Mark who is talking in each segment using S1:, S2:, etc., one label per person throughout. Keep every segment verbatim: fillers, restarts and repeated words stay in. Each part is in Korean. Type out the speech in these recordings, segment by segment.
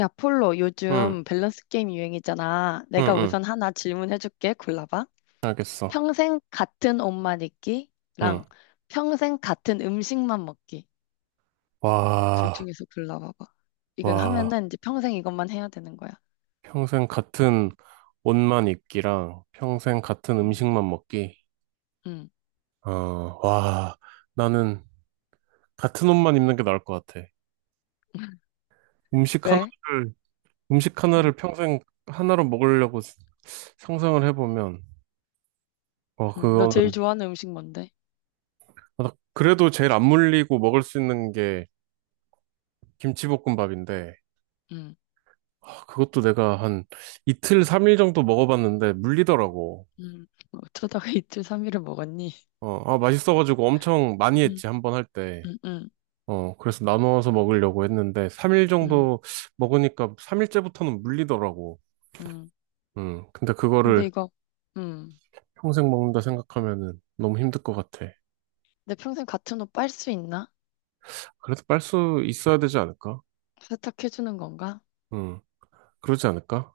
S1: 야, 폴로,
S2: 응,
S1: 요즘 밸런스 게임 유행이잖아.
S2: 응,
S1: 내가
S2: 응.
S1: 우선 하나 질문해줄게. 골라봐.
S2: 알겠어.
S1: 평생 같은 옷만
S2: 응.
S1: 입기랑 평생 같은 음식만 먹기. 둘
S2: 와,
S1: 중에서 골라봐봐. 이건
S2: 와.
S1: 하면은 이제 평생 이것만 해야 되는 거야.
S2: 평생 같은 옷만 입기랑 평생 같은
S1: 음,
S2: 음식만 먹기.
S1: 음.
S2: 어, 와. 나는 같은 옷만 입는 게 나을 것 같아. 음식
S1: 왜?
S2: 하나를, 음식 하나를
S1: 음,
S2: 평생 하나로 먹으려고 스- 상상을 해보면, 어,
S1: 음. 너 제일
S2: 그거는.
S1: 좋아하는 음식 뭔데?
S2: 아, 그래도 제일 안 물리고 먹을 수 있는 게 김치볶음밥인데,
S1: 음,
S2: 아, 그것도 내가 한 이틀, 삼일 정도 먹어봤는데 물리더라고.
S1: 음. 뭐 어쩌다가 이틀 삼일을 먹었니?
S2: 어, 아, 맛있어가지고 엄청 많이
S1: 음,
S2: 했지, 한 번 할 때.
S1: 음, 음,
S2: 어, 그래서 나눠서 먹으려고 했는데, 삼 일
S1: 음,
S2: 정도 먹으니까 삼 일째부터는 물리더라고.
S1: 음.
S2: 음, 근데
S1: 근데
S2: 그거를
S1: 이거, 음.
S2: 평생 먹는다 생각하면은 너무 힘들 것 같아.
S1: 내 평생 같은 옷 빨 수 있나?
S2: 그래도 빨 수 있어야 되지 않을까?
S1: 세탁해주는 건가?
S2: 음, 그러지 않을까?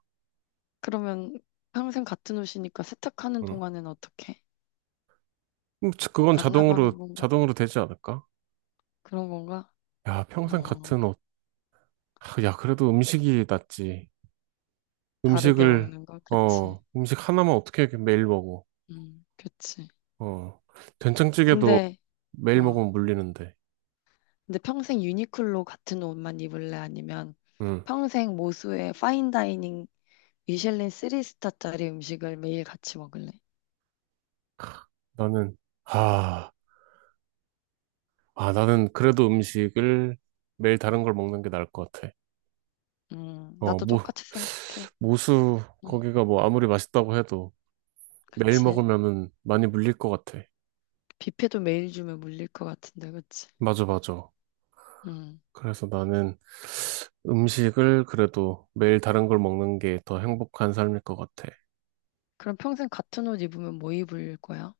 S1: 그러면 평생 같은 옷이니까 세탁하는
S2: 음,
S1: 동안엔 어떻게?
S2: 음, 자- 그건
S1: 안 나가는
S2: 자동으로,
S1: 건가?
S2: 자동으로 되지 않을까?
S1: 그런 건가?
S2: 야, 평생
S1: 어,
S2: 같은 옷. 하, 야, 그래도 음식이 낫지.
S1: 다르게
S2: 음식을,
S1: 먹는 거? 그치.
S2: 어, 음식 하나만 어떻게 이렇게 매일 먹어.
S1: 음, 그치.
S2: 어, 된장찌개도
S1: 근데,
S2: 매일
S1: 어,
S2: 먹으면 물리는데.
S1: 근데 평생 유니클로 같은 옷만 입을래? 아니면
S2: 응.
S1: 평생 모수의 파인다이닝 미슐린 쓰리 스타짜리 음식을 매일 같이 먹을래?
S2: 나는, 아, 아, 나는 그래도 음식을 매일 다른 걸 먹는 게 나을 것 같아.
S1: 음,
S2: 어,
S1: 나도
S2: 뭐,
S1: 똑같이 생각해.
S2: 모수,
S1: 음,
S2: 거기가 뭐 아무리 맛있다고 해도 매일
S1: 그치.
S2: 먹으면은 많이 물릴 것 같아.
S1: 뷔페도 매일 주면 물릴 것 같은데, 그치.
S2: 맞아, 맞아.
S1: 음,
S2: 그래서 나는 음식을 그래도 매일 다른 걸 먹는 게 더 행복한 삶일 것 같아.
S1: 그럼 평생 같은 옷 입으면 뭐 입을 거야?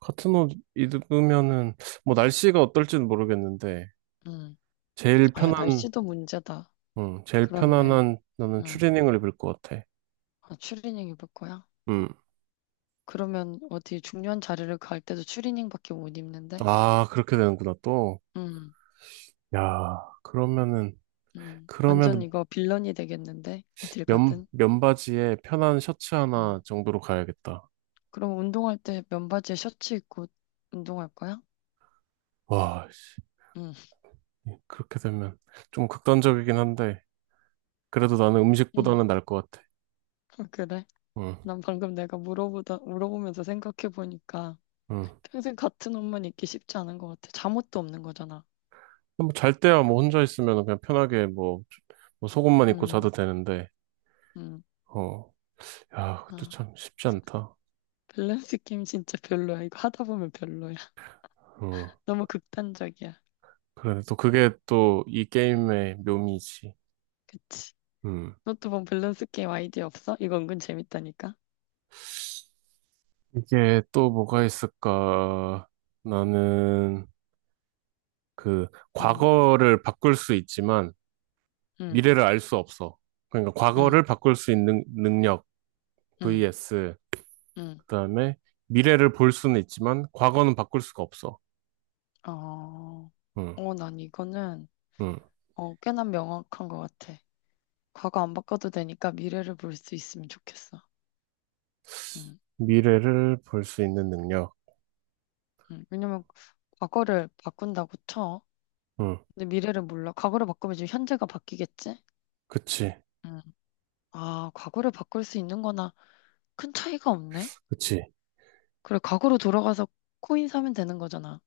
S2: 같은 옷 입으면은, 뭐 날씨가 어떨지는 모르겠는데,
S1: 음.
S2: 제일
S1: 아, 야,
S2: 편한
S1: 날씨도 문제다.
S2: 음, 제일
S1: 그렇네.
S2: 편안한 나는
S1: 응.
S2: 추리닝을 입을 것 같아.
S1: 아, 추리닝 입을 거야?
S2: 음.
S1: 그러면 어디 중요한 자리를 갈 때도 추리닝밖에 못 입는데?
S2: 아, 그렇게 되는구나, 또.
S1: 응,
S2: 야, 그러면은,
S1: 응. 완전
S2: 그러면은
S1: 이거 빌런이 되겠는데? 어딜
S2: 면,
S1: 가든.
S2: 면바지에 편한 셔츠 하나
S1: 응.
S2: 정도로 가야겠다.
S1: 그럼 운동할 때 면바지에 셔츠 입고 운동할 거야?
S2: 와, 씨.
S1: 응,
S2: 예, 그렇게 되면 좀 극단적이긴 한데, 그래도 나는
S1: 응.
S2: 음식보다는 나을 것 같아.
S1: 아, 그래?
S2: 응,
S1: 난 방금 내가 물어보다, 물어보면서 생각해보니까
S2: 응.
S1: 평생 같은 옷만 입기 쉽지 않은 것 같아. 잠옷도 없는 거잖아.
S2: 뭐잘 때야 뭐 혼자 있으면 그냥 편하게 뭐, 뭐 속옷만 입고 자도
S1: 응,
S2: 되는데.
S1: 응.
S2: 어, 야, 그것도
S1: 아,
S2: 참 쉽지 않다.
S1: 밸런스 게임 진짜 별로야. 이거 하다 보면 별로야.
S2: 응.
S1: 너무 극단적이야.
S2: 그래, 또 그게 또 이 게임의 묘미지.
S1: 그치.
S2: 음.
S1: 노트북 밸런스 게임 아이디어 없어? 이거 은근 재밌다니까.
S2: 이게 또 뭐가 있을까? 나는 그
S1: 응,
S2: 과거를 바꿀 수 있지만
S1: 응,
S2: 미래를 알 수 없어. 그러니까
S1: 응,
S2: 과거를 바꿀 수 있는 능력
S1: 응,
S2: vs
S1: 응.
S2: 그다음에 미래를 볼 수는 있지만 과거는 바꿀 수가 없어.
S1: 어,
S2: 응,
S1: 어, 난 이거는
S2: 응.
S1: 어, 꽤나 명확한 것 같아. 과거 안 바꿔도 되니까 미래를 볼 수 있으면 좋겠어. 응,
S2: 미래를 볼 수 있는 능력.
S1: 응. 왜냐면 과거를 바꾼다고 쳐.
S2: 응,
S1: 근데 미래를 몰라. 과거를 바꾸면 지금 현재가 바뀌겠지?
S2: 그치.
S1: 응. 아, 과거를 바꿀 수 있는 거나 큰 차이가 없네?
S2: 그치.
S1: 그래, 과거로 돌아가서 코인 사면 되는 거잖아.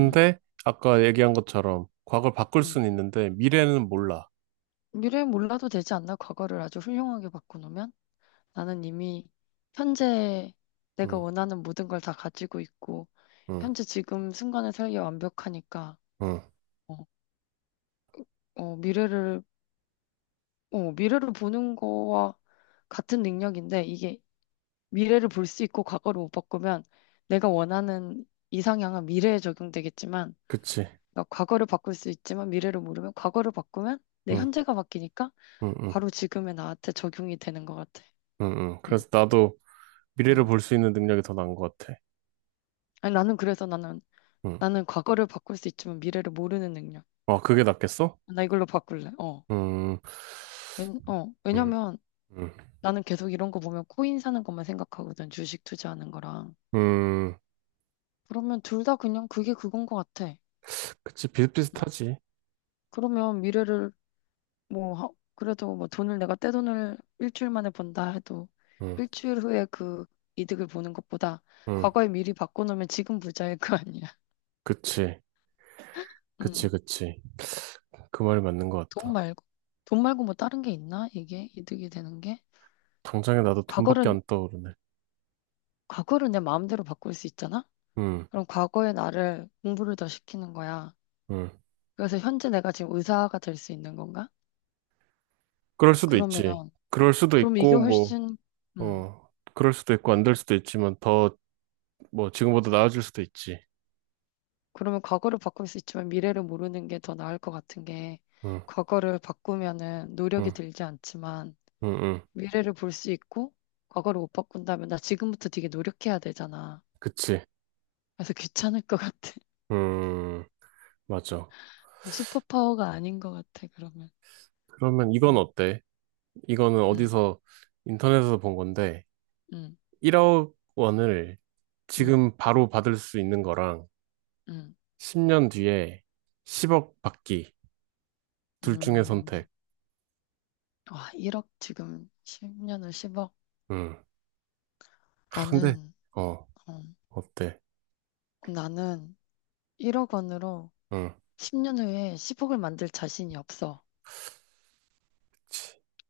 S1: 응.
S2: 아까 얘기한 것처럼 과거를 바꿀
S1: 응.
S2: 수는 있는데 미래는 몰라.
S1: 미래 몰라도 되지 않나? 과거를 아주 훌륭하게 바꿔놓으면? 나는 이미 현재 내가
S2: 응,
S1: 원하는 모든 걸 다 가지고 있고,
S2: 응,
S1: 현재 지금 순간의 살기 완벽하니까,
S2: 응.
S1: 어, 어, 미래를, 어, 미래를 보는 거와 같은 능력인데, 이게 미래를 볼 수 있고 과거를 못 바꾸면 내가 원하는 이상향은 미래에 적용되겠지만,
S2: 그치.
S1: 그러니까 과거를 바꿀 수 있지만 미래를 모르면 과거를 바꾸면 내
S2: 응,
S1: 현재가 바뀌니까
S2: 응, 응.
S1: 바로 지금의 나한테 적용이 되는 것 같아.
S2: 응, 응.
S1: 음,
S2: 그래서 나도 미래를
S1: 음.
S2: 볼 수 있는 능력이 더 나은 것 같아.
S1: 아니, 나는 그래서 나는,
S2: 응.
S1: 나는 과거를 바꿀 수 있지만 미래를 모르는 능력.
S2: 아, 그게 낫겠어?
S1: 나 이걸로 바꿀래. 어.
S2: 음,
S1: 왜, 어.
S2: 음,
S1: 왜냐면
S2: 음,
S1: 나는 계속 이런 거 보면 코인 사는 것만 생각하거든. 주식 투자하는 거랑.
S2: 음.
S1: 그러면 둘 다 그냥 그게 그건 것 같아.
S2: 그치,
S1: 음.
S2: 비슷비슷하지.
S1: 그러면 미래를 뭐, 하- 그래도 뭐 돈을 내가 떼돈을 일주일 만에 번다 해도
S2: 응,
S1: 일주일 후에 그 이득을 보는 것보다
S2: 응.
S1: 과거에 미리 바꿔놓으면 지금 부자일 거 아니야.
S2: 그치, 그치,
S1: 음.
S2: 그치. 그 말이 맞는 것
S1: 돈
S2: 같다.
S1: 말고. 돈 말고 뭐 다른 게 있나? 이게 이득이 되는 게?
S2: 당장에 나도 돈밖에
S1: 과거를
S2: 안 떠오르네.
S1: 과거를 내 마음대로 바꿀 수 있잖아?
S2: 응,
S1: 그럼 과거의 나를 공부를 더 시키는 거야.
S2: 응.
S1: 그래서 현재 내가 지금 의사가 될 수 있는 건가?
S2: 그럴 수도 있지.
S1: 그러면,
S2: 그럴 수도
S1: 그럼 이게
S2: 있고, 뭐,
S1: 훨씬, 음,
S2: 어, 그럴 수도 있고, 안 될 수도 있지만, 더, 뭐, 지금보다 나아질 수도 있지.
S1: 그러면 과거를 바꿀 수 있지만 미래를 모르는 게 더 나을 것 같은 게,
S2: 응,
S1: 과거를 바꾸면은 노력이
S2: 응,
S1: 들지 않지만,
S2: 응, 응.
S1: 미래를 볼 수 있고, 과거를 못 바꾼다면 나 지금부터 되게 노력해야 되잖아.
S2: 그치.
S1: 그래서 귀찮을 것 같아.
S2: 음, 맞아.
S1: 슈퍼파워가 아닌 것 같아, 그러면.
S2: 그러면 이건
S1: 음,
S2: 어때? 이거는
S1: 음,
S2: 어디서 인터넷에서 본 건데
S1: 음,
S2: 일억 원을
S1: 음,
S2: 지금 바로 받을 수 있는 거랑
S1: 음,
S2: 십 년 뒤에 십억 받기 둘 중에
S1: 음.
S2: 선택.
S1: 아, 일억 지금 십 년을 십억.
S2: 음. 아, 근데
S1: 나는,
S2: 어
S1: 어,
S2: 어때?
S1: 나는 일억 원으로
S2: 응.
S1: 십 년 후에 십억을 만들 자신이 없어.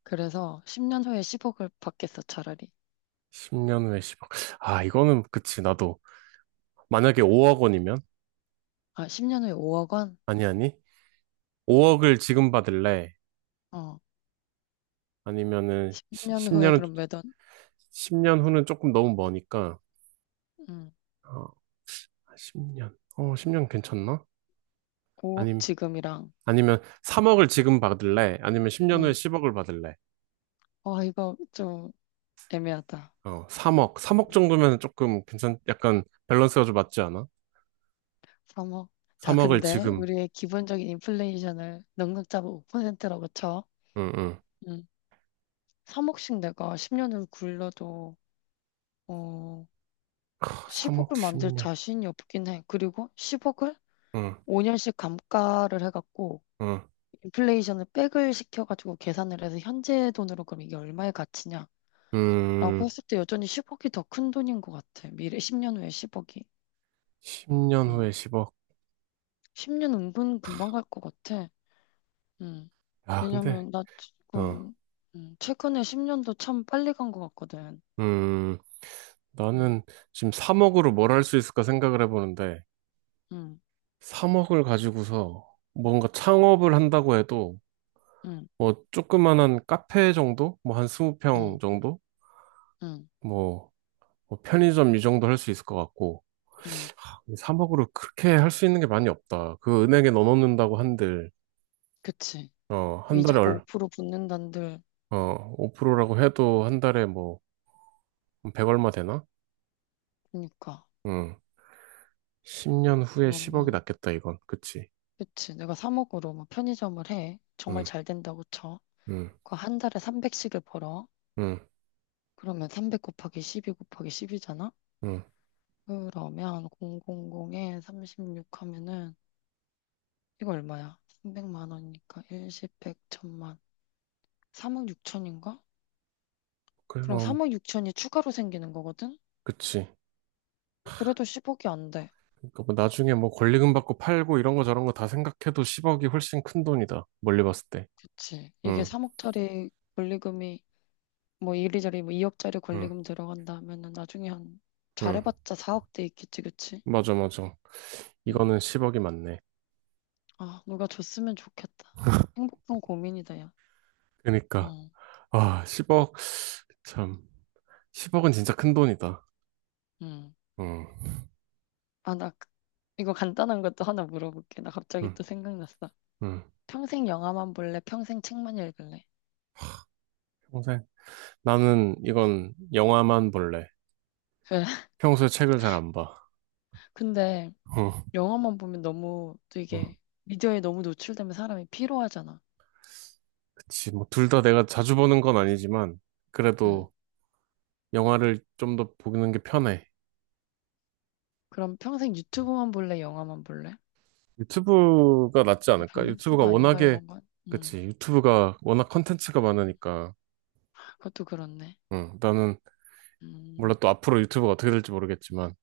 S1: 그래서 십 년 후에 십억을 받겠어, 차라리.
S2: 십 년 후에 십억. 아, 이거는 그치, 나도 만약에 오억 원이면,
S1: 아, 십 년 후에 오억 원?
S2: 아니 아니, 오억을 지금 받을래?
S1: 어,
S2: 아니면은
S1: 십 년 후에
S2: 십 년
S1: 그럼 몇 원?
S2: 십 년 후는 조금 너무 머니까.
S1: 응,
S2: 어, 십 년. 어, 십 년 괜찮나?
S1: 오억
S2: 아님,
S1: 지금이랑,
S2: 아니면 삼억을 지금 받을래? 아니면 십 년 후에
S1: 응,
S2: 십억을 받을래?
S1: 와, 이거 좀 애매하다.
S2: 어, 삼억. 삼억 정도면 조금 괜찮, 약간 밸런스가 좀 맞지 않아?
S1: 삼억. 자,
S2: 삼억을
S1: 근데
S2: 지금,
S1: 우리의 기본적인 인플레이션을 넉넉 잡아 오 퍼센트라고 쳐.
S2: 응, 응.
S1: 응, 삼억씩 내가 십 년을 굴러도, 어,
S2: 삼억
S1: 십억을 만들
S2: 십 년.
S1: 자신이 없긴 해. 그리고 십억을
S2: 응,
S1: 오 년씩 감가를 해갖고
S2: 응.
S1: 인플레이션을 백을 시켜가지고 계산을 해서 현재 돈으로 그럼 이게 얼마의 가치냐라고
S2: 음,
S1: 했을 때 여전히 십억이 더 큰 돈인 것 같아. 미래 십 년 후에 십억이.
S2: 십 년
S1: 음.
S2: 후에 십억.
S1: 십 년 은근 금방 갈 것 같아. 음.
S2: 야, 근데,
S1: 왜냐면 나
S2: 어,
S1: 지금 음, 최근에 십 년도 참 빨리 간 것 같거든.
S2: 음, 나는
S1: 음.
S2: 지금 삼억으로 뭘 할 수 있을까 생각을 해보는데,
S1: 음.
S2: 삼억을 가지고서 뭔가 창업을 한다고 해도,
S1: 음.
S2: 뭐, 조그만한 카페 정도? 뭐, 한 이십 평
S1: 음.
S2: 정도?
S1: 음.
S2: 뭐, 뭐 편의점 이 정도 할 수 있을 것 같고.
S1: 음.
S2: 삼억으로 그렇게 할 수 있는 게 많이 없다. 그 은행에 넣어놓는다고 한들.
S1: 그치.
S2: 어, 한 달에
S1: 이자가
S2: 얼,
S1: 오 퍼센트 붙는단들.
S2: 어, 오 프로라고 해도 한 달에 뭐 백 얼마 되나?
S1: 그러니까.
S2: 응. 십 년 후에 십억이
S1: 그러면
S2: 낫겠다, 이건. 그치?
S1: 그치. 내가 삼억으로 뭐 편의점을 해. 정말
S2: 응.
S1: 잘 된다고 쳐.
S2: 응.
S1: 그 한 달에 삼백씩을 벌어.
S2: 응.
S1: 그러면 삼백 곱하기 십이 곱하기 십이잖아?
S2: 응.
S1: 그러면 공공공에 삼십육 하면은 이거 얼마야? 삼백만 원이니까 십, 백, 천만. 삼억 육천인가? 그럼
S2: 그리고.
S1: 삼억 육천이 추가로 생기는 거거든?
S2: 그치.
S1: 그래도 십억이 안 돼.
S2: 그러니까 뭐 나중에 뭐 권리금 받고 팔고 이런 거 저런 거 다 생각해도 십억이 훨씬 큰 돈이다. 멀리 봤을 때.
S1: 그치. 이게
S2: 응.
S1: 삼억짜리 권리금이 뭐 이리저리 뭐 이억짜리
S2: 응.
S1: 권리금 들어간다 하면은 나중에 한
S2: 응.
S1: 잘해봤자 사억대 있겠지, 그치?
S2: 맞아, 맞아.
S1: 음.
S2: 이거는 십억이 맞네.
S1: 아, 누가 줬으면 좋겠다. 행복한 고민이다, 야.
S2: 그러니까
S1: 응,
S2: 아, 십억. 참, 십억은 진짜 큰 돈이다.
S1: 응.
S2: 응,
S1: 아, 나 그- 이거 간단한 것도 하나 물어볼게. 나 갑자기
S2: 응,
S1: 또 생각났어.
S2: 응.
S1: 평생 영화만 볼래? 평생 책만 읽을래?
S2: 평생. 나는 이건 영화만 볼래.
S1: 왜?
S2: 평소에 책을 잘 안 봐.
S1: 근데
S2: 응,
S1: 영화만 보면 너무 또
S2: 응.
S1: 이게 미디어에 너무 노출되면 사람이 피로하잖아.
S2: 그치. 뭐, 둘 다 내가 자주 보는 건 아니지만,
S1: 응.
S2: 그래도 영화를 좀 더 보는 게 편해.
S1: 그럼 평생 유튜브만 볼래? 영화만 볼래?
S2: 유튜브가 낫지
S1: 이게
S2: 않을까? 유튜브가
S1: 밸런스가 아닌가,
S2: 워낙에.
S1: 이런 건? 응.
S2: 그치. 유튜브가 워낙 컨텐츠가
S1: 응.
S2: 많으니까.
S1: 그것도 그렇네.
S2: 응, 나는, 몰라
S1: 음.
S2: 또 앞으로 유튜브가 어떻게 될지 모르겠지만,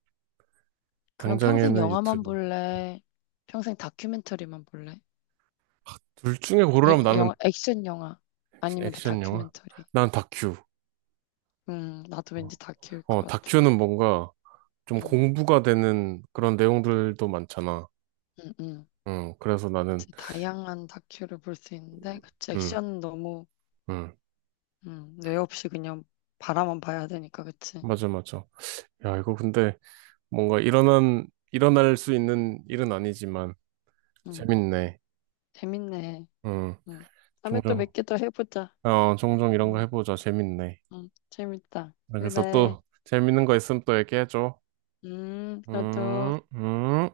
S1: 그럼 평생
S2: 당장에는
S1: 영화만
S2: 유튜브.
S1: 볼래? 평생 다큐멘터리만 볼래?
S2: 둘 중에 고르라면
S1: 예-
S2: 나는
S1: 영화, 액션 영화 아니면
S2: 액션 영화?
S1: 다큐멘터리.
S2: 난 다큐.
S1: 음, 나도 왠지 다큐일
S2: 어,
S1: 것 같아.
S2: 다큐는 뭔가 좀
S1: 음,
S2: 공부가 되는 그런 내용들도 많잖아.
S1: 음, 음.
S2: 음, 그래서 나는.
S1: 이제 다양한 다큐를 볼 수 있는데, 그치,
S2: 음,
S1: 액션은 너무,
S2: 음,
S1: 음, 뇌 없이 그냥 바라만 봐야 되니까, 그치.
S2: 맞아, 맞아. 야, 이거 근데 뭔가 일어난, 일어날 수 있는 일은 아니지만,
S1: 음,
S2: 재밌네.
S1: 재밌네.
S2: 음,
S1: 음. 다음에 또
S2: 종종,
S1: 몇 개 더 해보자.
S2: 어, 종종 이런 거
S1: 음,
S2: 해보자. 재밌네.
S1: 음, 재밌다.
S2: 아, 그래서
S1: 그래.
S2: 또 재밌는 거 있으면 또 얘기해줘.
S1: 음, 너도.
S2: 음, 음.